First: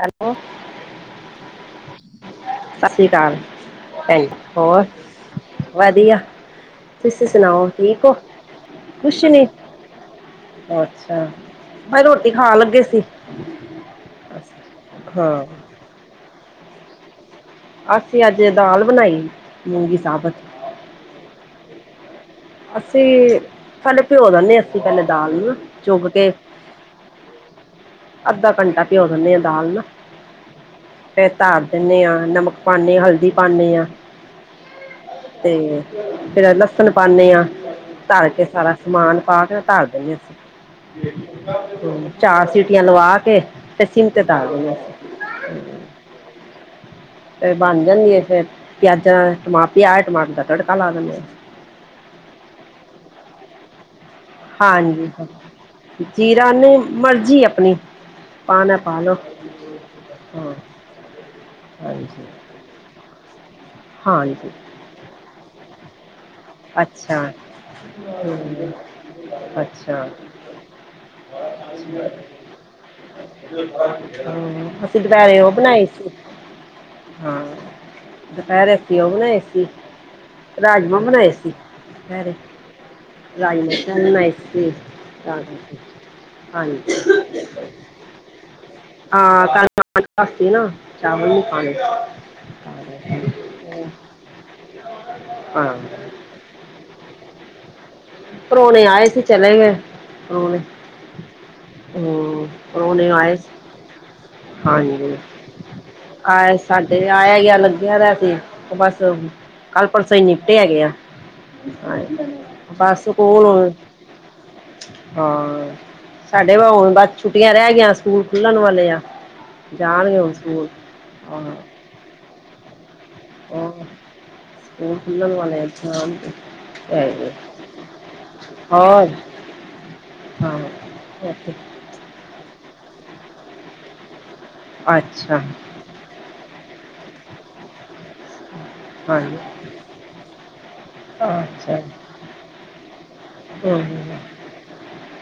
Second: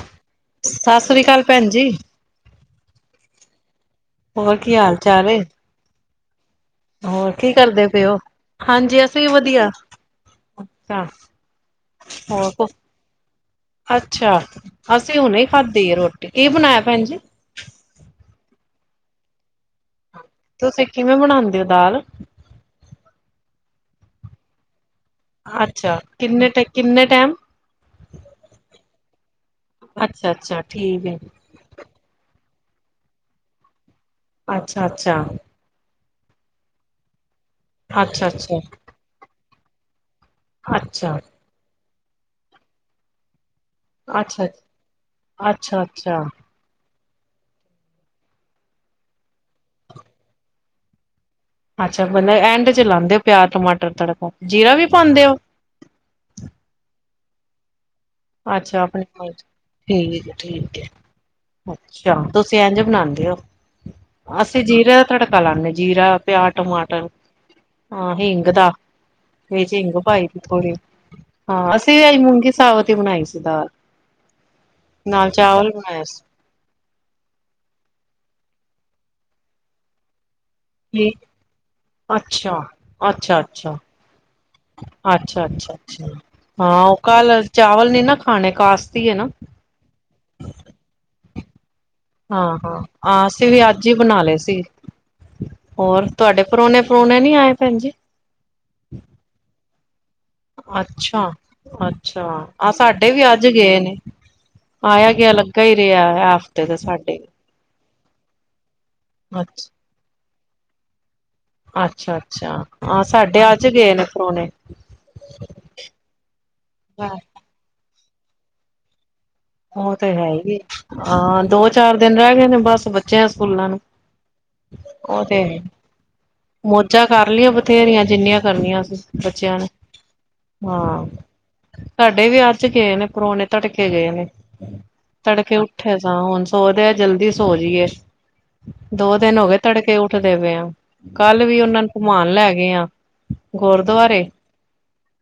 Hello. ਸਤਿ ਸ੍ਰੀ ਅਕਾਲ ਭੈਂਜੀ। ਸਤਿ ਸ੍ਰੀ ਕਾਲ ਭੈਣ ਕੀ ਹੋਰ ਹਾਲ ਚਾਲ ਏ? ਵਧੀਆ। ਤੁਸੀ ਹੋਰ ਕੀ ਸੁਣਾਓ ਕਰਦੇ ਪਏ ਠੀਕ ਓ? ਹਾਂਜੀ ਅਸੀਂ ਕੁਛ ਵੀ ਨੀ। ਵਧੀਆ, ਅੱਛਾ। ਹਯੇ ਰੋਟੀ ਹੋਰ ਖਾਣ ਕੁ ਲੱਗੇ ਸੀ। ਅੱਛਾ। ਅਸੀ ਹੁਣੇ ਹਾਂ ਈ ਖਾਧੀ ਏ ਰੋਟੀ। ਕੀ ਬਣਾਏਆ ਭੈਂਜੀ? ਅਸੀ ਅੱਜ ਦਾਲ ਬਨਾਈ, ਮੂੰਗੀ ਸਾਬਤ। ਤੁਸੀ ਕਿਵੇਂ ਬਣਾਂਦੇ ਓ ਦਾਲ? ਅਸੀ ਪੈਲੇ ਭਿਓ ਦੇਨੇ ਅਸੀ ਪੇਲੇ ਦਾਲ ਨੂੰ ਨਾ ਅੱਛਾ, ਚੁਗ ਕੇ। ਕਿੰਨੇ ਟ ਕਿੰਨੇ ਟੈਮ? ਅੱਧਾ ਘੰਟਾ ਪੇਓ ਦੇਨੇ ਆ ਦਾਲ ਨੂੰ ਨਾ ਅੱਛਾ ਅੱਛਾ ਠੀਕ ਏ, ਫੇਰ। ਧਰ ਦੇਨੇ ਆਂ। ਨਮਕ ਪਾਨੇ, ਹਲਦੀ ਪਾਨੇ ਆਂ। ਅੱਛਾ ਅੱਛਾ। ਤੇ ਫੇਰ ਐ ਲਸਨ ਪਾਨੇ ਆਂ। ਅੱਛਾ ਧਰ ਕੇ ਅੱਛਾ, ਸਾਰਾ। ਸਮਾਨ ਪਾ ਕੇ ਧਰ ਦੇਨੇ ਅਸੀ। ਅੱਛਾ। ਹੂੰ ਚਾਰ ਸੀਟੀਆਂ ਲਵਾ ਕੇ ਤੇ ਸਿਮ ਤੇ ਅੱਛਾ, ਧਰ ਦੇਨੇ ਅਸੀ। ਅੱਛਾ ਅੱਛਾ। ਫੇਰ ਬਨ ਜਾਂਦੀ ਏ ਫੇਰ ਪੇਆਜਾਂ ਦਾ ਪੇਆਜ ਟਮਾਟਰਾਂ ਦਾ ਤੜਕਾ ਲਾ ਦੇਨੇ ਆਂ। ਅੱਛਾ। ਬਨ ਐਂਡ ਚ ਲਾਂਦੇ ਓ ਪੇਆਜ ਟਮਾਟਰ ਤੜਕਾ। ਜੀਰਾ ਵੀ ਹਾਂਜੀ। ਪਾਉਂਦੇ ਓ? ਜੀਰਾ ਨੀ ਮਰਜੀ ਅਪਨੀ ਪਾਨਾ ਅੱਛਾ ਪਾ ਆਪਣੀ ਲੋੋ। ਮਰਜ਼ੀ, ਠੀਕ ਏ ਠੀਕ ਏ। ਅੱਛਾ, ਹਾਂਜੀ ਤੁਸੀ ਐਂਝ ਬਨਾਂਦੇ ਓ। ਹਾਂਜੀ ਅਸੀ ਜੀਰੇ ਦਾ ਤੜਕਾ ਲਾਨੇ ਜੀਰਾ, ਪੇਆਜ, ਟਮਾਟਰ। [unintelligible] ਵਿਚ ਹਿਂਗ ਅੱਛਾ ਪਾਈ ਦੀ ਥੋੜੀ। ਹਾਂ, ਅਸੀ ਵੀ ਅਜ ਮੂੰਗੀ ਸਾਬਤ ਹੀ ਬਣਾਈ ਸੀ ਦਾਲ ਅ ਅਸੀ ਨਾਲ ਦੁਪੈਰੇ ਓ ਚਾਵਲ ਬਣਾਈ ਬਣਾਇਆ ਸੀ। ਹਾਂ। ਦੁਪੈਰ ਅਸੀ ਓ ਬਨਾਈ ਸੀ। ਰਾਜਮਾ ਕੀ? ਬਣਾਏ ਸੀ। ਪੈਰੇ ਅੱਛਾ ਅੱਛਾ ਰਾਜਮਾ ਅੱਛਾ ਚੋਲ ਬਨਾਏ ਸੀ। ਅੱਛਾ ਅੱਛਾ ਅੱਛਾ ਹਾਂ ਹਾਂਜੀ ਉਹ ਕੱਲ ਚਾਵਲ ਨੀ ਨਾ ਖਾਣੇ ਕਾਸਤੀ ਹੈ ਨਾ ਹਾਂ, ਕਲ ਨਾ ਚਾਵਲ ਨੀ ਖਾਣੇ। ਹਾਂ ਹਾਂ। ਆ ਅਸੀ ਵੀ ਅੱਜ ਈ ਬਣਾ ਲੇ ਸੀ ਹਾਂ ਹੋਰ। ਤੁਹਾਡੇ ਪਰੋਨੇ ਪਰੂਨੇ ਨੀ ਆਏ ਭੈਂਜੀ? ਪਰੋਣੇ ਆਏ ਸੀ ਚਲੇ ਗਏ। ਪਰੋਣੇ। ਅੱਛਾ ਅੱਛਾ ਹੂੰ। ਆਹ ਪਰੋਣੇ ਸਾਡੇ ਵੀ ਆਏ ਅੱਜ ਗਏ ਨੇ ਸੀ। ਆਇਆ ਹਾਂਜੀ। ਗਿਆ ਲੱਗਾ ਹੀ ਰਿਹਾ ਹੈ ਆ ਹਫ਼ਤੇ ਦੇ ਸਾਡੇ ਆਏਆ ਗਯਾ ਲੱਗੇਆ ਦਾ ਸੀ। ਬਸ, ਅੱਛਾ ਕੱਲ ਪਰਸੋਂ ਈ ਨਿਪਟੇ ਹੈਗੇ ਆਂ। ਅੱਛਾ ਅੱਛਾ ਹਾਂ ਬਸ ਸਾਡੇ ਅੱਜ ਗਏ ਨੇ ਪਰੋਣੇ ਹਾਂ। ਸਾਡੇ ਵ ਹੋਣ ਬਸ ਛੁ ਛੱਟੀਆਂ ਰੈ ਗੀਆਂ ਸਕੂਲ ਖੁੱਲਣ ਵਾਲੇ ਆ। ਓ ਤੇ ਜਾਣਗੇ ਹੈ ਹੁਣ ਈ ਏ, ਸਕੂਲ ਹਾਂ ਦੋ-ਚਾਰ ਦੇਨ ਰੈ ਗੇ ਨੇ ਬਸ ਬਾ ਚੇਆ ਸਕੂਲਾਂ ਨੂੰ, ਹੋਰ ਓ ਤੇ ਹੈ ਈ ਹਾਂ ਮੋਜਾਂ ਕਰ ਲੀਆਂ ਬਥੇਰੀਆਂ ਜੀਨੀਆਂ ਕਰਨੀਆਂ ਸੀ, ਹੋਰ ਬੱਚੇਆਂ ਨੇ ਹਾਂ ਐ ਤੇ ਸਾਡੇ ਵੀ ਅੱਜ ਗੇ ਨੇ ਪਰੋਨੇ ਤੜਕੇ ਗਏ ਨੇ, ਅੱਛਾ ਤੜਕੇ ਉ ਠੈ ਸੋਂ ਹੁਣ ਸੋਦੇ ਜਲਦੀ ਸੋ ਜੀਏ ਦੋ ਹਾਂਜੀ ਦੇਨ ਹੋ ਗੇ ਤੜਕੇ ਉੱਠ ਦੇ ਪਏ ਆਂ ਕੱਲ ਵੀ ਅੱਛਾ ਓਨਾਂ ਨੂੰ ਕਮਾਨ ਲੈ ਗਏ ਆ, ਹਮ, ਗੁਰਦੁਆਰੇ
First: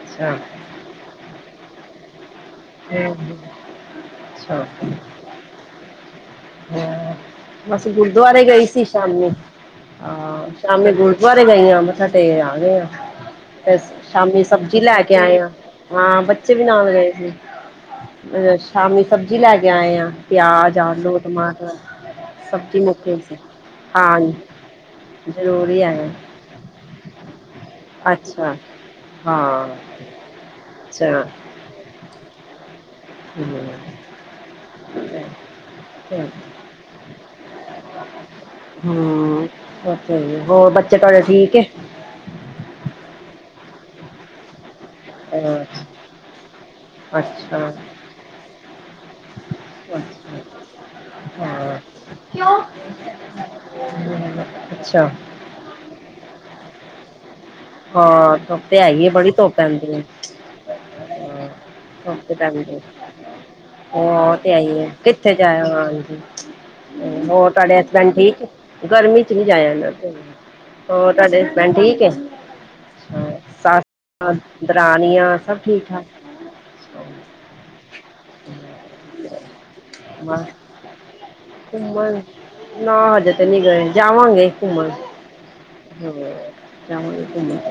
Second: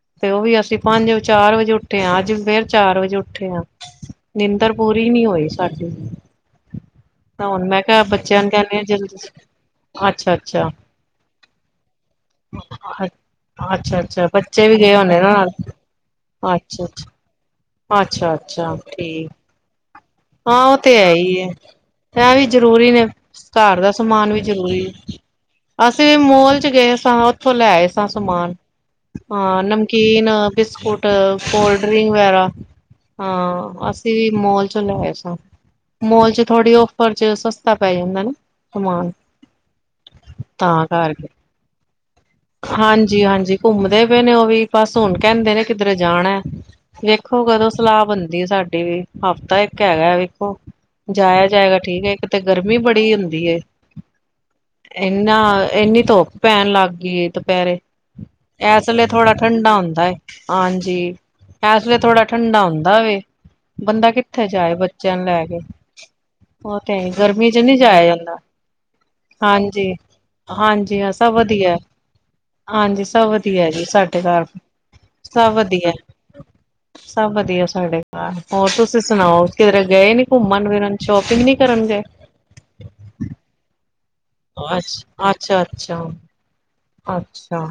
ਅੱਛਾ ਹਮ, ਓਵੀ ਅਸੀਂ ਪੰਜ-ਚਾਰ ਵਜੇ ਉੱਠੇ ਆਂ ਅੱਜ ਫੇਰ ਚਾਰ ਵਜੇ ਉੱਠੇ ਆ ਅੱਛਾ ਨੀਂਦਰ ਪੂਰੀ ਨੀ ਹੋਈ ਸਾਡੀ ਹਾਂ। ਤਾਂ ਹੁਣ ਮੈਂ ਬਸ ਕੇਆ ਬੱਚਿਆਂ ਗੁਰਦੁਆਰੇ ਨੂੰ ਗਈ ਕੈਂਨੇ ਆ ਸੀ ਜਲਦੀ ਸੋ, ਸ਼ਾਮੀ ਆਛ ਹਾਂ ਸ਼ਾਮੀ ਗੁਰਦੁਆਰੇ ਗਏ ਆਂ ਮੱਥਾ ਟੇ ਆ ਗਏ ਆਂ ਤੇ ਅੱਛਾ ਅੱਛਾ ਸ਼ਾਮੀ ਬੱਚੇ ਵੀ ਸਬਜ਼ੀ ਗਏ ਲੈ ਕੇ ਹੋਣੇ ਨਾ ਆਏ ਨਾਲ ਆਂ ਹਾਂ ਬੱਚੇ ਵੀ ਨਾਲ ਗਏ ਸੀ। ਅ ਆਛਾ-ਆਛਾ ਸ਼ਾਮੀ ਠੀਕ। ਸਬਜ਼ੀ ਲੈ ਕੇ ਆਏ ਆਂ। ਹਾਂ ਓ ਤੇ ਹੈ ਈ ਐ, ਐ ਵੀ ਸਬਜ਼ੀ ਜ਼ਰੂਰੀ ਮੁੱਕ ਨੇ ਗਈ ਸੀ ਘਰ ਦਾ ਹਾਂ ਸਮਾਨ ਵੀ ਜ਼ਰੂਰੀ ਐ। ਜ਼ਰੂਰੀ ਅਸੀਂ ਆਏ ਵੀ ਮੋਲ ਚ ਗਏ ਸਾਂ ਓਥੋਂ ਲੈ ਆਏ ਸਾਂ ਸਮਾਨ। ਅੱਛਾ ਹਾਂ ਨਮਕੀਨ ਬੇਸਕੁਟ ਅੱਛਾ ਕੋਲਡ੍ਰੀ ਵਗੈਰਾ, ਹਮ, ਹਾਂ ਅਸੀਂ ਵੀ ਮੋਲ ਚੋਂ ਲੈ ਆਏ ਤੇ- ਸਾਂ। ਤੇ- ਮੌਲ ਚ ਥੋੜੀ ਔਫਰ ਚ ਸਸਤਾ ਪੈ ਜਾਂਦਾ ਨਾ। ਸਮਾਨ ਹੂੰ, ਓ ਤੇ ਹੈਗਾ ਹੋਰ ਬੱਚੇ ਧਾਡੇ ਠੀਕ ਏ? ਹਾਂਜੀ-ਹਾਂਜੀ ਘੁੰਮਦੇ ਪਏ ਨੇ ਓ ਵੀ ਬਸ ਹੁਣ ਕੈਂਦੇ ਨੇ ਕੀਦਰੇ ਜਾਣਾ ਏ। ਅੱਛਾ ਵੇਖੋ ਕਦੋਂ ਅੱਛਾ ਸਲਾਅ ਬਣਦੀ ਏ ਸਾਡੀ ਵੀ ਹਫ਼ਤਾ ਏ ਕ ਹੈ ਅੱਛਾ, ਵੇਖੋ ਜਾਏਆ ਹਾਂ ਜਾਏਗਾ ਠੀਕ ਐ ਏਕ ਤੇ ਗਰਮੀ ਬੜੀ ਹੁੰਦੀ ਐ ਅੱਛਾ। ਨਾ ਐਨੀ ਧੁੱਪ ਪੈਣ ਲੱਗ ਗਈ ਏ ਦੁਪੈਰੇ ਹਾਂ ਧੁੱਪ ਤੇ ਐਸ ਹੈਗੀ ਲੇ ਹੈ ਬੜੀ ਥੋੜਾ ਧੁੱਪ ਠੰਡਾ ਪੈਂਦੀ ਹੈ ਹੁੰਦਾ ਏ, ਆਜੀ। ਹਾਂ, ਐਸ ਲੇ ਥੋੜਾ ਧੁੱਪ ਤੇ ਠੰਡਾ ਪੈਂਦੀ ਹੈ ਹੁੰਦਾ ਵੇ, ਹਾਂ ਬੰਦਾ ਉਹ ਕੀਥੇ ਤੇ ਹੈ ਜਾਏ ਹੀ ਹੈ ਬੱਚੇਆਂ ਨੂੰ ਕਿੱਥੇ ਲੈ ਕੇ। ਜਾਇਆ ਹਾਂਜੀ ਓ ਤੇ ਹੈ ਈ ਗਰਮੀ ਹੋਰ ਚ ਨੀ ਤੁਹਾਡੇ ਹਸਬੈਂਡ ਜਾਏਆ ਜਾਦਾ, ਠੀਕ ਹੈ? ਗਰਮੀ ਚ ਨਹੀਂ ਜਾਇਆ ਜਾਂਦਾ ਹਾਂਜੀ। ਤੇ। ਹਾਂਜੀ ਹਾਂ ਹੋਰ ਸਭ ਤੁਹਾਡੇ ਹਸਬੈਂਡ ਵਦੀਐ ਠੀਕ ਹੈ ਹਾਂਜੀ ਸਭ ਅੱਛਾ, ਵਦੀਐ ਜੀ ਸਾਡੇ ਸੱਸ ਘਰ, ਦਰਾਣੀਆਂ ਸਭ ਠੀਕ ਵਦੀਐ ਠਾਕ ਸਭ ਵਦੀਐ ਸਾਡੇ ਘਰ, ਹੋਰ ਤੁਸ ਸਣਾਓ ਕੀਦਰੇ ਗਏ ਨੀ ਬਸ ਘੁਮਨ ਫੀਰਨ ਸ਼ੋਪੀਂਗ ਨੀ ਕਰਨ ਗਏ? ਘੁੰਮਣ ਨਾ ਹਜ਼ੇ ਤੇ ਨੀ ਗਏ ਜਾਵਾਂਗੇ ਘੁਮਨ ਅੱਛਾ, ਅੱਛਾ, ਅੱਛਾ, ਅੱਛਾ।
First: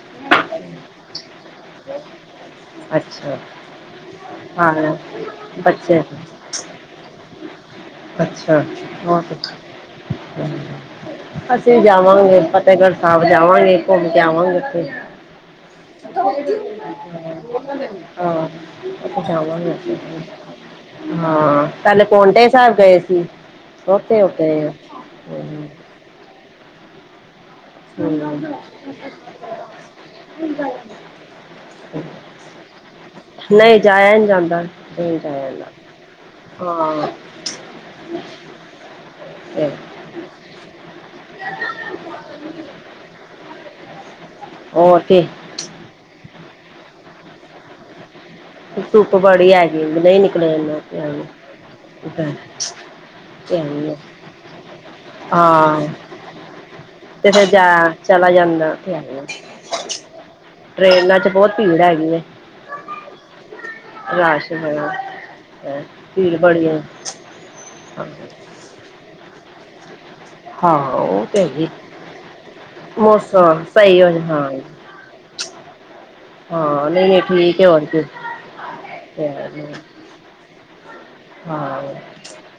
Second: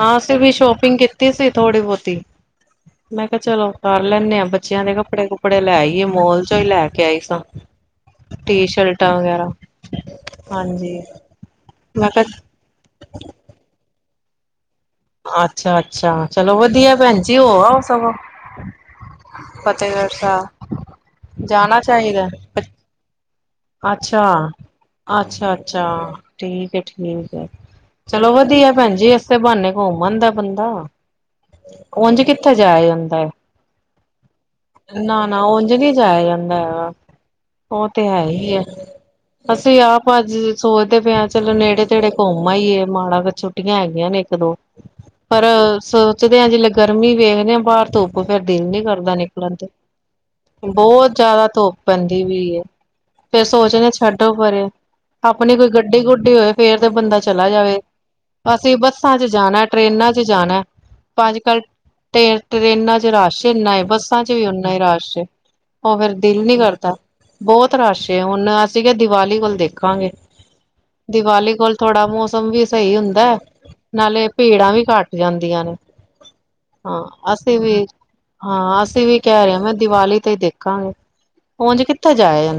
ਹਾਂ ਅਸੀਂ ਵੀ ਸ਼ੋਪਿੰਗ ਕੀਤੀ ਸੀ ਥੋੜ੍ਹੀ ਬਹੁਤੀ। ਮੈਂ ਅੱਛਾ ਕਿਹਾ ਚਲੋ ਕਰ ਲੈਣੇ ਆ ਬੱਚੇਆਂ ਹਾਂ ਦੇ ਕੱਪੜੇ-ਕੁੱਪੜੇ ਲੈ ਬੱਚੇ ਆਈਏ ਮੋਲ ਚੋਂ ਈ ਲੈ ਕੇ ਆਈ ਸਾਂ। ਅੱਛਾ ਟੀ ਛਾ ਸ਼ਰਟਾਂ ਹੋਰ ਵਗੈਰਾ ਕੁੱਛ, ਹਾਂਜੀ ਅਸੀਂ ਵੀ ਮੈਂ ਕਿਹਾ ਜਾਵਾਂਗੇ ਫਤ ਫ਼ਤੇਗੜ੍ਹ ਸਾਬ ਜਾਵਾਂਗੇ ਕੁਮ ਕੇ ਆਵਾਂਗੇ ਓਥੇ। ਆਛਾ-ਆਛਾ ਚਲੋ ਵਧੀਆ ਭੈਣ ਜੀ ਹੋ ਆਓ ਸਗੋ। ਹਾਂ ਜਾਵਾਂਗੇ ਅਪਾ ਸਾਰੇ ਹਾਂ ਜਾਣਾ ਪੈਲੇ ਪੋਂਟੇ ਸੈਬ ਗਏ ਸੀ। ਉੱਥੇ ਹੋ ਕੇ ਆਏ ਹਾਂ। ਹਮ, ਆਛਾ-ਆਛਾ-ਅੱਛਾ ਠੀਕ ਏ ਠੀ ਠੀਕ ਐ ਚਲੋ ਹਮ। ਵਧੀਆ ਪੈਨ ਜੀ ਏਸੇ ਬਾਣੇ ਕੌਮ ਆਂਦਾ ਬੰਦਾ। ਓੰੰਜ ਕਿੱਥੇ ਜਾਯਾ ਯੰਦਾ ਨਹੀਂ ਜਾਇਆ ਨਹੀਂ ਜਾਂਦਾ ਏ। ਨਹੀਂ ਨਾ-ਨਾ ਜਾਇਆ ਓੰਜ ਜਾਂਦਾ ਨੀ ਜਾਯਾ ਜਾਂਦਾ ਹੈਗਾ, ਹਾਂ ਓ ਤੇ ਹੈ ਈ ਏ। ਤੇ ਅਸੀ ਆਪ ਅੱਜ ਸੋਚਦੇ ਪੇ ਆ ਚਲੋ ਨੇੜੇ-ਤੇੜੇ ਕੌਮ ਆਇਏ ਮਾੜਾ ਕ ਛੁੱਟੀਆਂ ਹੈਗੀਆਂ ਨੇ ਏਕ-ਦੋ। ਔਰ ਕੀ ਪਰ ਸੋਚਦੇ ਆ ਜ਼ਿਲੇ ਗਰਮੀ ਵੇਖਣੇ ਆ ਬਾਰ ਤੋ ਪ ਫੇਰ ਦਿਲ ਨੀ ਕਰਦਾ ਧੁੱਪ ਬੜੀ ਨਿਕਲਣ ਤੇ ਹੈਗੀ ਨਹੀਂ ਨਿਕਲਿਆ ਜਾਂਦਾ ਤੇ ਬੋਤ ਜਾਦਾ ਤੋਪ ਪੈਂਦੀ ਆਈ ਪੀ ਏ। ਫੇਰ ਤੇ ਸੋਚਣੇ ਆਈ ਆ ਸ਼ਡੋ ਪਰੇ। ਅਪਣੀ ਕੋਈ ਹਾਂ ਗੱਡੀ-ਗੁੱਡੀ ਹੋਏ ਫੇਰ ਤੇ ਬੰਦਾ ਫਿਰ ਚਲਾ ਜਾ ਜਾਵੇ। ਚਲਾ ਜਾਂਦਾ ਅਸੀ ਉੱਥੇ ਬਸਾਂ ਚ ਹੈਗਾ ਜਾਣਾ। ਟ੍ਰੇਨਾਂ ਚ ਜਾਣਾ। ਟ੍ਰੇਨਾਂ ਚ ਬੋਤ ਪੀੜ ਹੈਗੀ ਏ। ਤ੍ਰੇਨਾਂ ਚ ਚ ਰਸ਼ ਏਨਾ ਏ ਬੱਸਾਂ ਚ ਵੀ ਓਨਾ ਈ ਹੈਗਾ ਰਸ਼ ਏ। ਹੈਂ ਓ ਫੇਰ ਭੀੜ ਦਿਲ ਨੀ ਬੜੀ ਹੈ ਕਰਦਾ ਬੋਤ ਰਸ਼ ਏ ਹੁਣ ਅਸੀ ਕੇਆ ਦੀਵਾਲੀ ਕੋਲ ਦੇਖਾਂਗੇ। ਹਾਂ ਉਹ ਤੇ ਦੀਵਾਲੀ ਹੈਗੀ ਕੋਲ ਥੋੜਾ ਮੌਸਮ ਵੀ ਸਈ ਹੁੰਦੈ। ਮੌਸਮ ਸਹੀ ਹੋ ਜਾ ਨਾਲੇ ਹਾਂ ਪੀੜ੍ਹਾ ਵੀ ਘੱਟ ਜਾਦੀਂਆ ਨੇ। ਹਾਂ ਨਹੀਂ ਨਹੀਂ ਅਸੀ ਠੀਕ ਹੈ ਵੀ ਹੋਰ ਕੀ ਹਾਂ ਅਸੀ ਵੀ ਕੈ ਰੇਆ ਨਾ ਦੀਵਾਲੀ ਤੇ ਈ ਦੇਖਾਂਗੇ। ਓੰਜ ਹਾਂ ਕਿੱਥੇ ਜਾਯਾ ਜਾਂ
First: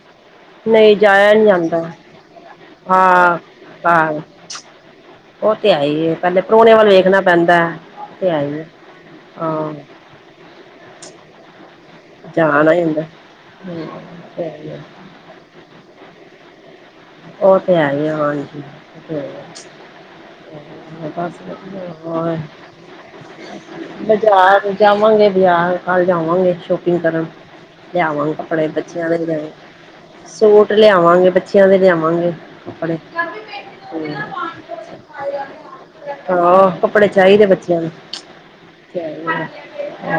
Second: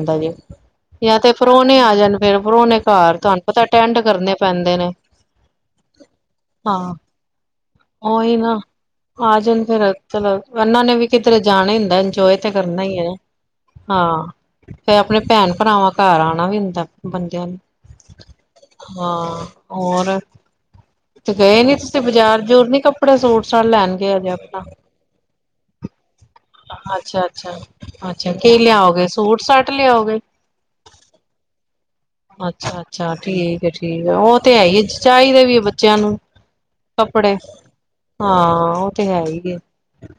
ਨਹੀਂ ਯਾ ਤੇ ਜਾਇਆ ਨਹੀਂ ਪਰੌਣੇ ਜਾਂਦਾ ਆ ਜਨ ਫੇਰ ਪਰੋਣੇ ਘੱਰ ਹਾਂ ਤੁਆਨੂੰ ਪਤਾ ਟੈਂਡ ਕਰਨੇ ਪੈਂਦੇ ਨੇ। ਓ ਤੇ ਐ ਈ ਏ ਪੈਲੇ ਪਰੌਣੇਆ ਵਲ ਹਾਂ। ਵੇਖਣਾ ਪੈਂਦੈ। ਓ ਤੇ ਉਹੀ ਐ ਈ ਨਾ। ਏ। ਆ ਜਣ ਫੇਰ ਚਲੋ ਐਨਾ ਨੇ ਵੀ ਕਿਧਰੇ ਜਾਣਾ ਈ ਹੁੰਦਾ। ਜੋਏ ਤੇ ਜਾਣਾ ਕਰਨਾ ਹੀ ਈ ਹੁੰਦਾ ਏ ਨਾ। ਹਮ ਹਾਂ ਫੇ ਓ ਅਪਣੇ ਪੈਣ-ਪਰਾਵਾਂ ਕਾਰ ਆਨਾ ਵੀ ਹੁੰਦਾ। ਬੰਦਿਆਂ ਨੂੰ। ਉਹ ਤੇ ਹੈ ਹੀ ਹੈ ਹਾਂਜੀ ਉਹ ਤੇ ਹੈ ਹੀ ਹਾਂ ਹੈ ਔਰ ਬਸ ਤੇ ਗਏ ਨੀ ਵਧੀਆ ਤੁਸੀ ਹੋਰ ਬਜ਼ਾਰ-ਬਜੂਰ ਨੀ ਕੱਪੜੇ ਸੂਟ-ਸਾਟ ਲੈਣ ਗਏ ਹਜੇ ਅਪਣਾ? ਵਾਂਗੇ ਬਜਾਰ ਕੱਲ ਜਾਵਾਂਗੇ। ਸ਼ੋਪਿੰਗ ਕਰਨ ਅੱਛਾ ਅੱਛਾ ਲਿਆਵਾਂਗੇ ਅੱਛਾ ਕੀ ਕੱਪੜੇ ਲਿਆਓਗੇ ਬੱਚਿਆਂ ਦੇ ਵੀ ਸੂਟ ਲੈਣੇ ਸਾਟ ਲਿਆਓਗੇ। ਸੂਟ ਤੇ ਲਿਆਵਾਂਗੇ ਬੱਚਿਆਂ ਦੇ ਲਿਆਵਾਂਗ। ਅੱਛਾ-ਅੱਛਾ, ਠੀਕ ਏ-ਠੀਕ ਏ। ਓ ਤੇ ਐ ਈ ਏ ਚਾਈਦੇ ਵੀ ਏ ਬੱਚਿਆਂ ਨੂੰ ਹਾਂ ਕੱਪੜੇ ਚਾਹੀਦੇ ਬੱਚਿਆਂ ਨੂੰ ਹਾਂ ਓ ਤੇ ਹੈ ਈ ਹਾਂ ਏ।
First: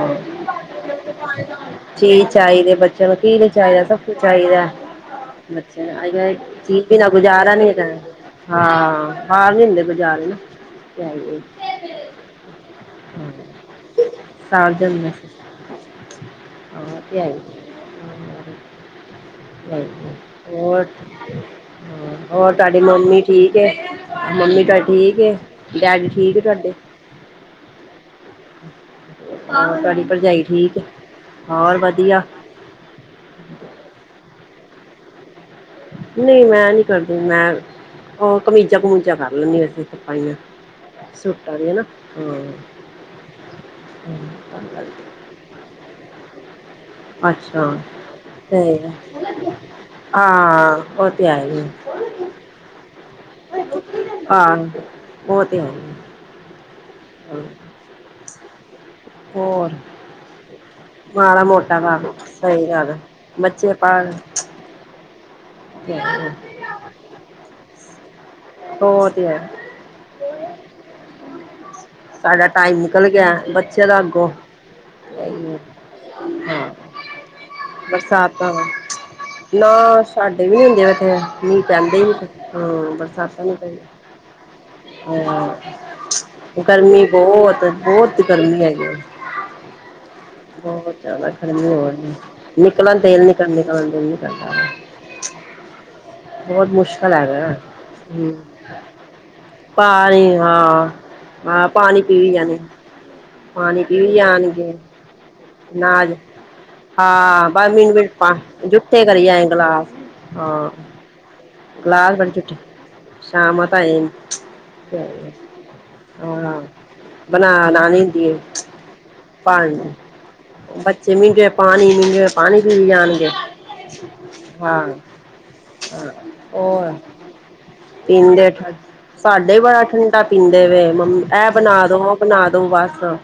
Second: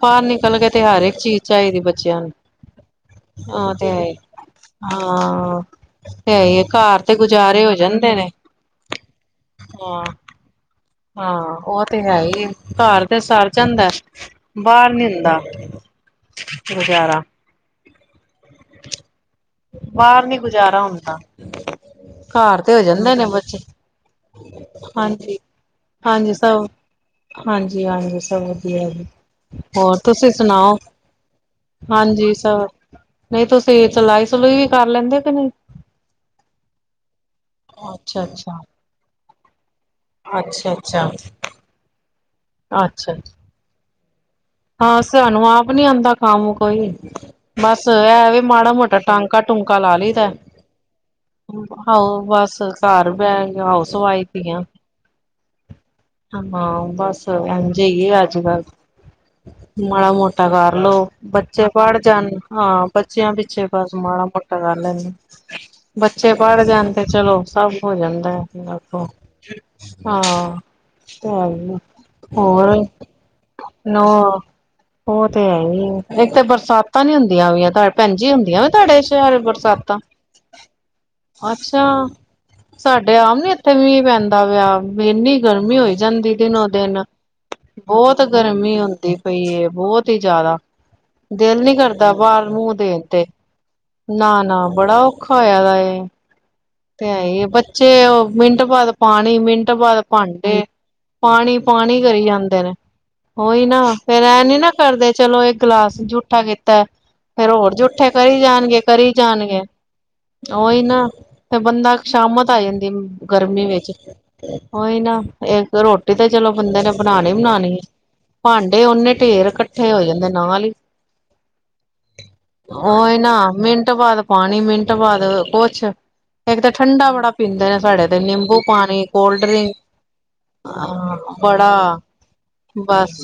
ਪਾਰ ਨਿਕਲਗੇ ਤੇ ਹਰ ਏਕ ਚੀਜ਼ ਚਾਈਦੀ ਬੱਚਿਆਂ ਨੂੰ ਕੀ ਨੀ ਹਾਂ ਚਾਈਦਾ ਤੇ ਸਭ ਹੈ ਕੁੱਛ ਚਾਇਦੈ। ਹਾਂ ਤੇ ਫੇਰ ਆਈ ਤੇ ਜਾਈ ਹੈ ਹੀ ਡਿਪੀ ਘਰ ਨਾ ਤੇ ਗੁਜ਼ਾਰਾ ਗੁਜ਼ਾਰੇ ਨੀ ਹੋ ਹੈਗਾ। ਜਾਂਦੇ ਨੇ ਹਾਂ ਬਾਰ ਨੀ ਹੁੰਦੇ ਹਾਂ ਗੁਜ਼ਾਰੇ ਨਾ। ਹਾਂ ਓ ਤੇ ਹੈ ਈ ਏ ਕੱਰ ਤੇ ਸਰ ਜਾਂਦਾ ਬਾਰ ਨੀ ਹੁੰਦਾ ਹਾਂ ਗੁਜ਼ਾਰਾ ਬਾਹਰ ਨੀ ਅੱਜ-ਕਲ ਗੁਜ਼ਾਰਾ ਹੋਰ ਹੁੰਦਾ ਹੋਰ ਘਰ ਤੇ ਤੁਆਡੀ ਹੋ ਜਾਂਦੇ ਮੰਮੀ ਨੇ ਠੀਕ ਬੱਚੇ ਏ ਮੰਮੀ ਤਾਡੇ ਠੀਕ ਏ ਡੈਡੀ ਠੀਕ ਏ ਤੁਆਡੇ? ਹਾਂਜੀ-ਹਾਂਜੀ ਸਭ ਵਧੀਆ ਜੀ ਹੋਰ ਤੁਹਾਡੀ ਤੁਸੀਂ ਭਰਜਾਈ ਸੁਣਾਓ ਠੀਕ ਹੈ ਹੋਰ ਵਧੀਆ। ਅੱਛਾ ਨਈ ਤੁਸੀਂ ਸਲਾਈ-ਸਲੂਈ ਵੀ ਕਰ ਲੈਂਦੇ ਓ ਕੇ ਨਈ ਨਈ ਮੈਂ ਨੀ ਕਰਦੀ ਮੈਂ ਅੱਛਾ ਓ ਅੱਛਾ ਕਮੀਜ਼ਾਂ-ਕੁਮੀਜਾਂ ਕਰ ਲੈਂਨੀ ਆ ਤਰਪਾਇਆਂ। ਅੱਛਾ-ਅੱਛਾ, ਸੁੱਟਾਂ ਦੀ ਹੈਨਾ, ਹਾਂ ਅੱਛਾ ਅੱਛਾ ਹੂੰ ਹਾਂ ਸਾਨੂੰ ਆਪ ਨੀ ਆਉਂਦਾ ਕੰਮ ਕੋਈ ਅੱਛਾ ਬਸ ਇਹ ਵੀ ਮਾੜਾ ਤੇ ਮੋਟਾ ਟਾਂਕਾ ਟੂੰਕਾ ਲਾ ਲਈਦਾ ਹਾਂ ਉਹ ਤੇ ਆਏ ਆਹੋ ਬਸ ਘਰ ਬੈਠ ਹਾਊਸ ਵਾਈਫ ਈ ਹਾਂ ਓ ਉਹ ਤੇ ਆਏ ਹਾਂ ਬੱਸ ਹਾਂਜੀ ਅੱਜ ਕੱਲ ਹੋਰ ਮਾੜਾ ਮੋਟਾ ਕਰਲੋ ਮਾੜਾ ਬੱਚੇ ਮੋਟਾ ਪੜ ਕੰਮ ਜਾਣ ਸਹੀ ਹਾਂ ਗੱਲ ਐ ਬੱਚਿਆਂ ਪਿੱਛੇ ਬੱਚੇ ਬਸ ਪੜ੍ਹਨ ਮਾੜਾ ਮੋਟਾ [unintelligible] ਬੱਚੇ ਪੜ ਜਾਣ ਤੇ ਚਲੋ ਸਭ ਹੋ ਜਾਂਦਾ ਐ ਉਹ ਤੇ ਹੈ ਹਾਂ ਚੱਲ ਸਾਡਾ ਹੋਰ ਟਾਈਮ ਨਿਕਲ ਗਿਆ [unintelligible] ਬੱਚਿਆਂ ਦਾ ਅੱਗੋਂ ਉਹ ਤੇ ਹੈ ਇਹੀ ਈ ਐ ਇੱਕ ਤਾਂ ਹਾਂ ਬਰਸਾਤਾਂ ਨੀ ਹੁੰਦੀਆਂ ਪਈਆਂ ਭੈਣਜੀ ਬਰਸਾਤਾਂ ਹੁੰਦੀਆਂ ਦਾ ਵ ਤੁਹਾਡੇ ਸ਼ਹਿਰ ਬਰਸਾਤਾਂ ਨਾ ਸਾਡੇ ਵੀ ਨੀ ਹੁੰਦੇ ਇਥੇ ਮੀਂਹ ਪੈਂਦੇ ਨੀ ਪੇ ਹੂੰ ਬਰਸਾਤ ਨ ਇੱਥੇ ਮੀਂਹ ਪੈਂਦਾ ਪਿਆ ਇੰਨੀ ਹਾਂ ਗਰਮੀ ਹੋਈ ਜਾਂਦੀ ਦਿਨੋ ਦਿਨ ਗਰਮੀ ਬਹੁਤ ਬਹੁਤ ਗਰਮੀ ਹੈਗੀ ਐ ਹੁੰਦੀ ਪਈ ਏ ਬਹੁਤ [unintelligible] ਜਿਆਦਾ ਬਹੁਤ ਜ਼ਿਆਦਾ ਦਿਲ ਗਰਮੀ ਨੀ ਹੋ ਕਰਦਾ ਰਹੀ ਐ ਬਾਹਰ ਮੂੰਹ ਨਿਕਲਣ ਦੇਣ ਦਿਲ ਤੇ ਨੀ ਕਰਦਾ ਨਿਕਲਣ ਦਿਲ ਨੀ ਨਾ ਕਰਦਾ ਨਾ ਬੜਾ ਔਖਾ ਹੋਇਆ ਦਾ ਏ ਬਹੁਤ ਤੇ ਮੁਸ਼ਕਿਲ ਆਈ ਹੈਗਾ ਬੱਚੇ ਉਹ ਹੂੰ ਮਿੰਟ ਬਾਅਦ ਪਾਣੀ ਮਿੰਟ ਬਾਅਦ ਪਾਣੀ ਭਾਂਡੇ ਹਾਂ ਪਾਣੀ ਹਾਂ ਪਾਣੀ ਪੀ ਕਰੀ ਵੀ ਜਾਂਦੇ ਨੇ ਉਹੀ ਪਾਣੀ ਨਾ ਪੀ ਫੇਰ ਐ ਨੀ ਜਾਣਗੇ ਨਾ ਕਰਦੇ ਚਲੋ ਇਕ ਗਲਾਸ ਅਨਾਜ ਜੂਠਾ ਕੀਤਾ ਹਾਂ ਫੇਰ ਬਸ ਹੋਰ ਮਿੰਟ ਜੂਠੇ ਮਿੰਟ ਪਾ ਕਰੀ ਜਾਣਗੇ ਜੁੱਠੇ ਕਰੀ ਜਾਏ ਜਾਣਗੇ ਗਲਾਸ ਹਾਂ ਉਹੀ ਨਾ ਤੇ ਬੰਦਾ ਗਲਾਸ ਬੜੇ ਸ਼ਾਮਤ ਜੁੱਠੇ ਆ ਜਾਂਦੀ ਗਰਮੀ ਸ਼ਾਮ ਤਾਂ ਵਿੱਚ ਉਹੀ ਨਾ ਇੱਕ ਰੋਟੀ ਰੋਟੀ ਤੇ ਚਲੋ ਹਾਂ ਬੰਦੇ ਨੇ ਬਣਾਉਣੀ ਬਣਾ ਬਣਾਉਣੀ ਐ ਲਾਣੀ ਹੁੰਦੀ ਏ ਭਾਂਡੇ ਓਨੇ ਢੇਰ ਇਕੱਠੇ ਪਾਣੀ ਹੋ ਜਾਂਦੇ ਨਾਲ ਈ ਬੱਚੇ [unintelligible] ਪਾਣੀ [unintelligible] ਪਾਣੀ ਪੀ ਉਹੀ ਜਾਣਗੇ ਨਾ ਮਿੰਟ ਬਾਅਦ ਪਾਣੀ ਹਾਂ ਮਿੰਟ ਬਾਅਦ ਕੁਛ ਹਾਂ ਇੱਕ ਤਾਂ ਹੋਰ ਠੰਡਾ ਬੜਾ ਪੀਂਦੇ ਨੇ ਸਾਡੇ ਤੇ ਪੀਂਦੇ ਨਿੰਬੂ ਠ ਪਾਣੀ ਕੋਲਡ ਸਾਡੇ ਡਰਿੰਕ ਬੜਾ ਠੰਡਾ ਪੀਂਦੇ ਵੇ ਹਾਂ ਮੰਮੀ ਇਹ ਬਣਾ ਦੋ ਬੜਾ ਉਹ ਬਣਾ ਦੋ ਬਸ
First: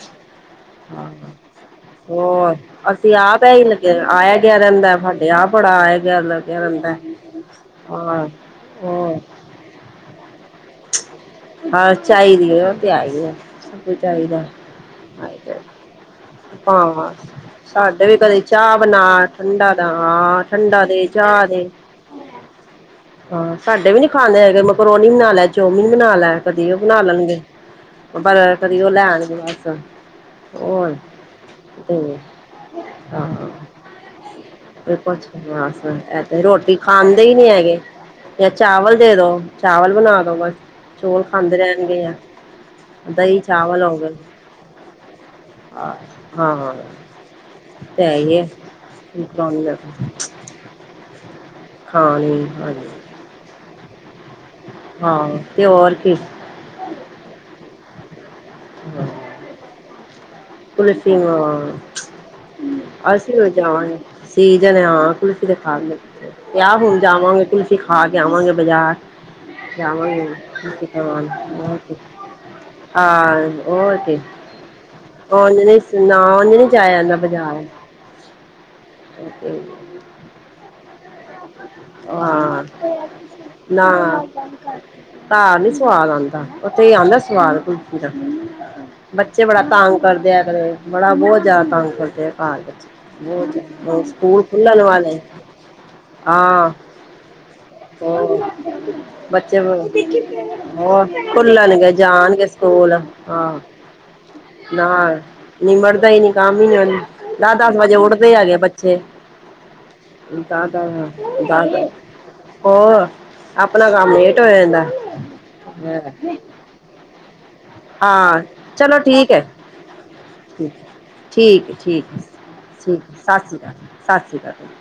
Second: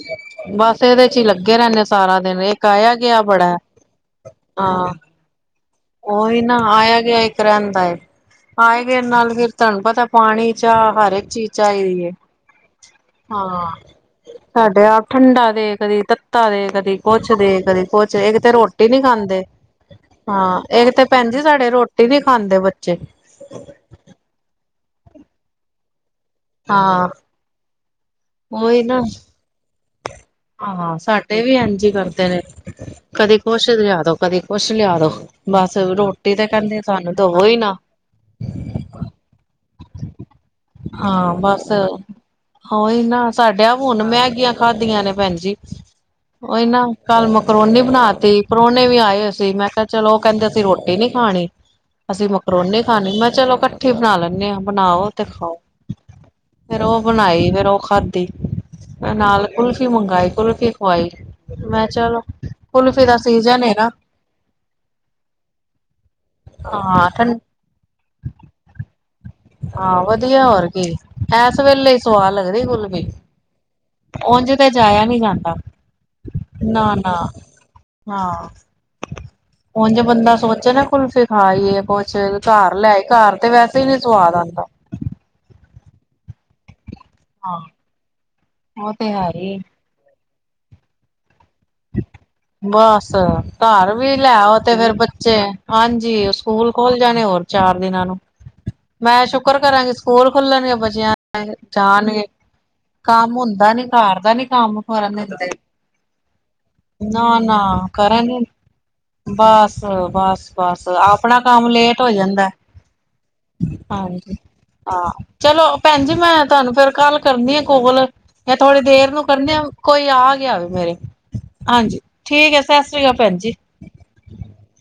ਬਸ ਇਹਦੇ ਹਾਂ ਚ ਹੀ ਲੱਗੇ ਰਹਿੰਦੇ ਸਾਰਾ ਦਿਨ ਹੋਰ ਆਇਆ ਅਸੀਂ ਗਿਆ ਆਪ ਬੜਾ ਈ ਲੱਗੇ ਆਇਆ ਗਿਆ ਹਾਂ ਰਹਿੰਦਾ ਸਾਡੇ ਆਪ ਬੜਾ ਆਇਆ ਗਿਆ ਉਹੀ ਨਾ ਲੱਗਿਆ ਰਹਿੰਦਾ ਆਇਆ ਗਿਆ ਇੱਕ ਰਹਿੰਦਾ ਹਾਂ ਆਏ ਵੀ ਇਹ ਹੂੰ ਨਾਲ ਫਿਰ ਤੁਹਾਨੂੰ ਪਤਾ ਪਾਣੀ ਚਾਹ ਹਰ ਇੱਕ ਚੀਜ਼ ਹਾਂ ਚਾਹੀਦੀ ਐ ਹੈ ਉਹ ਤੇ ਹੈ ਹੀ ਹੈ ਹਾਂ ਸਭ ਕੁਝ ਚਾਹੀਦਾ ਸਾਡੇ ਆਪ ਠੰਡਾ ਦੇ ਕਦੇ ਤੱਤਾ ਦੇ ਕਦੀ ਭਾਵਾਂ ਕੁਛ ਦੇ ਕਦੀ ਸਾਡੇ ਕੁਛ ਵੀ ਇੱਕ ਕਦੇ ਤੇ ਚਾਹ ਰੋਟੀ ਨੀ ਬਣਾ ਖਾਂਦੇ ਠੰਡਾ ਦਾ ਹਾਂ ਠੰਡਾ ਇਹ ਤੇ ਦੇ ਭੈਣ ਜ ਚਾਹ ਦੇ ਸਾਡੇ ਰੋਟੀ ਵੀ ਖਾਂਦੇ ਬੱਚੇ ਹਾਂ ਸਾਡੇ ਵੀ ਨੀ ਖਾਂਦੇ ਹੈਗੇ ਮਕਰੋਨੀ ਬਣਾ ਲੈ ਚੋਮਮੀਨ ਬਣਾ ਲੈ ਕਦੇ ਉਹ ਬਣਾ ਹਾਂ ਲੈਣਗੇ ਪਰ ਕਦੀ ਉਹ ਲੈ ਆਉਣਗੇ ਬਸ ਹੋਰ ਹ ਸਾਡੇ ਵੀ ਇੰਝ ਹੀ ਤੇ ਕਰਦੇ ਨੇ ਹਾਂ ਕਦੀ ਕੁਛ ਲਿਆ ਦੋ ਕਦੀ ਕੁਛ ਲਿਆ ਦੋ ਕੁਛ ਬਸ ਇਹ ਤੇ ਰੋਟੀ ਕਹਿੰਦੇ ਸਾਨੂੰ ਖਾਂਦੇ ਈ ਦਵੋ ਨੀ ਹੀ ਨਾ ਹੈਗੇ ਜਾਂ ਚਾਵਲ ਦੇ ਦੋ ਚਾਵਲ ਬਣਾ ਦੋ ਬਸ ਚੌਲ ਹਾਂ ਖਾਂਦੇ ਬੱਸ ਰਹਿਣਗੇ ਆ ਉਹੀ ਨਾ ਦਹੀਂ ਸਾਡਿਆਂ ਚਾਵਲ ਹੋ ਹੁਣ ਗਏ ਮੈਗੀਆਂ ਖਾਦੀਆਂ ਨੇ ਭੈਣਜੀ ਹਾਂ ਓਈ ਹਾਂ ਨਾ ਕੱਲ ਮੈਂਕਰੋਨੀ ਤੇ ਬਣਾ ਹੈ ਹੀ ਤੀ ਹੈ ਪ੍ਰੋਹਣੇ ਵੀ ਆਏ ਹੋਏ ਸੀ ਕਰਾਉਣੀ ਮੈਂ ਆ ਕਿਹਾ ਚਲੋ ਉਹ ਕਹਿੰਦੇ ਅਸੀਂ ਰੋਟੀ ਨੀ ਖਾਣੀ ਹਾਂ ਅਸੀਂ ਏ ਮਕਰੋਨੀ ਹਾਂਜੀ ਮੈਂ ਚਲੋ ਇਕੱਠੀ ਬਣਾ ਲੈਂਦੇ ਹਾਂ ਬਣਾਓ ਤੇ ਹਾਂ ਖਾਓ ਹੋਰ ਕੀ ਫੇਰ ਉਹ ਬਣਾਈ ਫੇਰ ਉਹ ਖਾਧੀ ਨਾਲ ਕੁਲਫੀ ਮੰਗਵਾਈ ਕੁਲਫੀ ਖਵਾਈ ਮੈਂ ਕਿਹਾ ਚਲੋ ਕੁਲਫੀ ਦਾ ਅਸੀਂ ਵੀ ਸੀਜਨ ਏ ਨਾ ਜਾਵਾਂਗੇ ਸੀਜਨ ਆ ਕੁਲਫੀ ਦੇ ਖਾ ਆਹ ਹੁਣ ਹਾਂ ਠੰ ਜਾਵਾਂਗੇ ਕੁਲਫ਼ੀ ਖਾ ਕੇ ਆਵਾਂਗੇ ਬਾਜ਼ਾਰ ਹਾਂ ਜਾਵਾਂ ਗੇ ਵਧੀਆ ਹੋਰ ਕੀ ਕੁਲਫੀ ਖਾਵਾਨ, ਇਸ ਵੇਲੇ ਹੀ ਸਵਾਦ ਲੱਗਦੀ ਕੁਲਫੀ ਆਹ ਓਕੇ ਉਝ ਤੇ ਜਾਇਆ ਨਹੀਂ ਉਹ ਜਾਂਦਾ ਨਾ ਨਾਲ ਨੀ ਲੈਂ ਨਾ ਜਾਇਆ ਨਾ ਜਾਂਦਾ ਬਾਜ਼ਾਰ, ਹਾਂ ਉਝ ਬੰਦਾ ਸੋਚੇ ਨਾ ਕੁਲਫੀ ਖਾਂ ਆਈਏ, ਕੁਛ ਹਾਂ ਘਰ ਲੈਏ ਘਰ ਤੇ ਵੈਸੇ ਨਾ ਵੀ, ਘਰ ਨੀ ਸਵਾਦ ਆਂਦਾ ਉੱਥੇ ਈ ਆਉਂਦਾ ਹਾਂ ਸ- ਕੁਲਫੀ ਦਾ ਉਹ ਤੇ ਹੈ ਬੱਚੇ ਹੀ ਬੜਾ ਤਾਂਗ ਕਰਦੇ ਆ, ਬੜਾ ਬੋਜ ਜਾ- ਬਸ ਘਰ ਹੁਣ ਵੀ ਲੈ ਸਕੂਲ ਆਓ ਤੇ ਖੁੱਲਣ ਫੇਰ ਵਾਲੇ ਬੱਚੇ, ਹਾਂਜੀ ਹਾਂ ਸਕੂਲ ਖੂਲ ਜਾਣੇ ਹੋਰ। ਚਾਰ ਦਿਨਾਂ ਨੂੰ ਮੈਂ ਸ਼ੁਕਰ ਬੱਚੇ ਕਰਾਂਗੀ ਸਕੂਲ ਖੁੱਲਣਗੇ ਹੋਰ ਬੱਚਿਆਂ ਖੂਲ ਜਾਣਗੇ, ਜਾਣਗੇ। ਸੋਲ ਕੰਮ ਹਾਂ ਹੁੰਦਾ ਨੀ ਘਰ ਦਾ ਨੀ ਕੰਮ ਕਰਨ ਨਾਲ ਦਿੰਦੇ ਮਰਦਾ ਈ ਨੀ, ਕੰਮ ਹੀ ਨੀ ਨਾ ਹੋਂਦਾ ਦਸ- ਨਾ ਦਸ ਵਜੇ ਕਰਨ ਉਠਦੇ ਨੀ ਹੈਗੇ ਬੱਚੇ ਬਸ- ਬਸ, ਦਸ ਬਸ ਆਪਣਾ ਦਸ ਕੰਮ- ਦਸ ਲੇਟ ਹੋ ਜਾਂਦਾ, ਹੋਰ ਆਪਣਾ ਕੰਮ ਹਾਂਜੀ ਲੇਟ ਹੋ ਜਾਂਦਾ ਹਾਂ ਚਲੋ ਭੈਣ ਜੀ ਮੈਂ- ਤੁਹਾਨੂੰ ਫੇਰ ਕੱਲ ਕਰਨੀ ਆ ਕੋਲ ਹਾਂ ਜਾਂ ਥੋੜੀ ਚਲੋ ਦੇਰ ਨੂੰ ਠੀਕ ਹੈ ਕਰਨੀ ਆ, ਕੋਈ ਆ ਗਿਆ ਵੇ ਠੀਕ ਮੇਰੇ। ਠੀਕ ਹੈ- ਹਾਂਜੀ ਠੀਕ ਹੈ ਸਤਿ ਸ੍ਰੀ ਠੀਕ ਅਕਾਲ ਭੈਣ ਸਤਿ ਜੀ ਸ਼੍ਰੀ ਅਕਾਲ ਸਤਿ ਸ਼੍ਰੀ ਅਕਾਲ ਜੀ।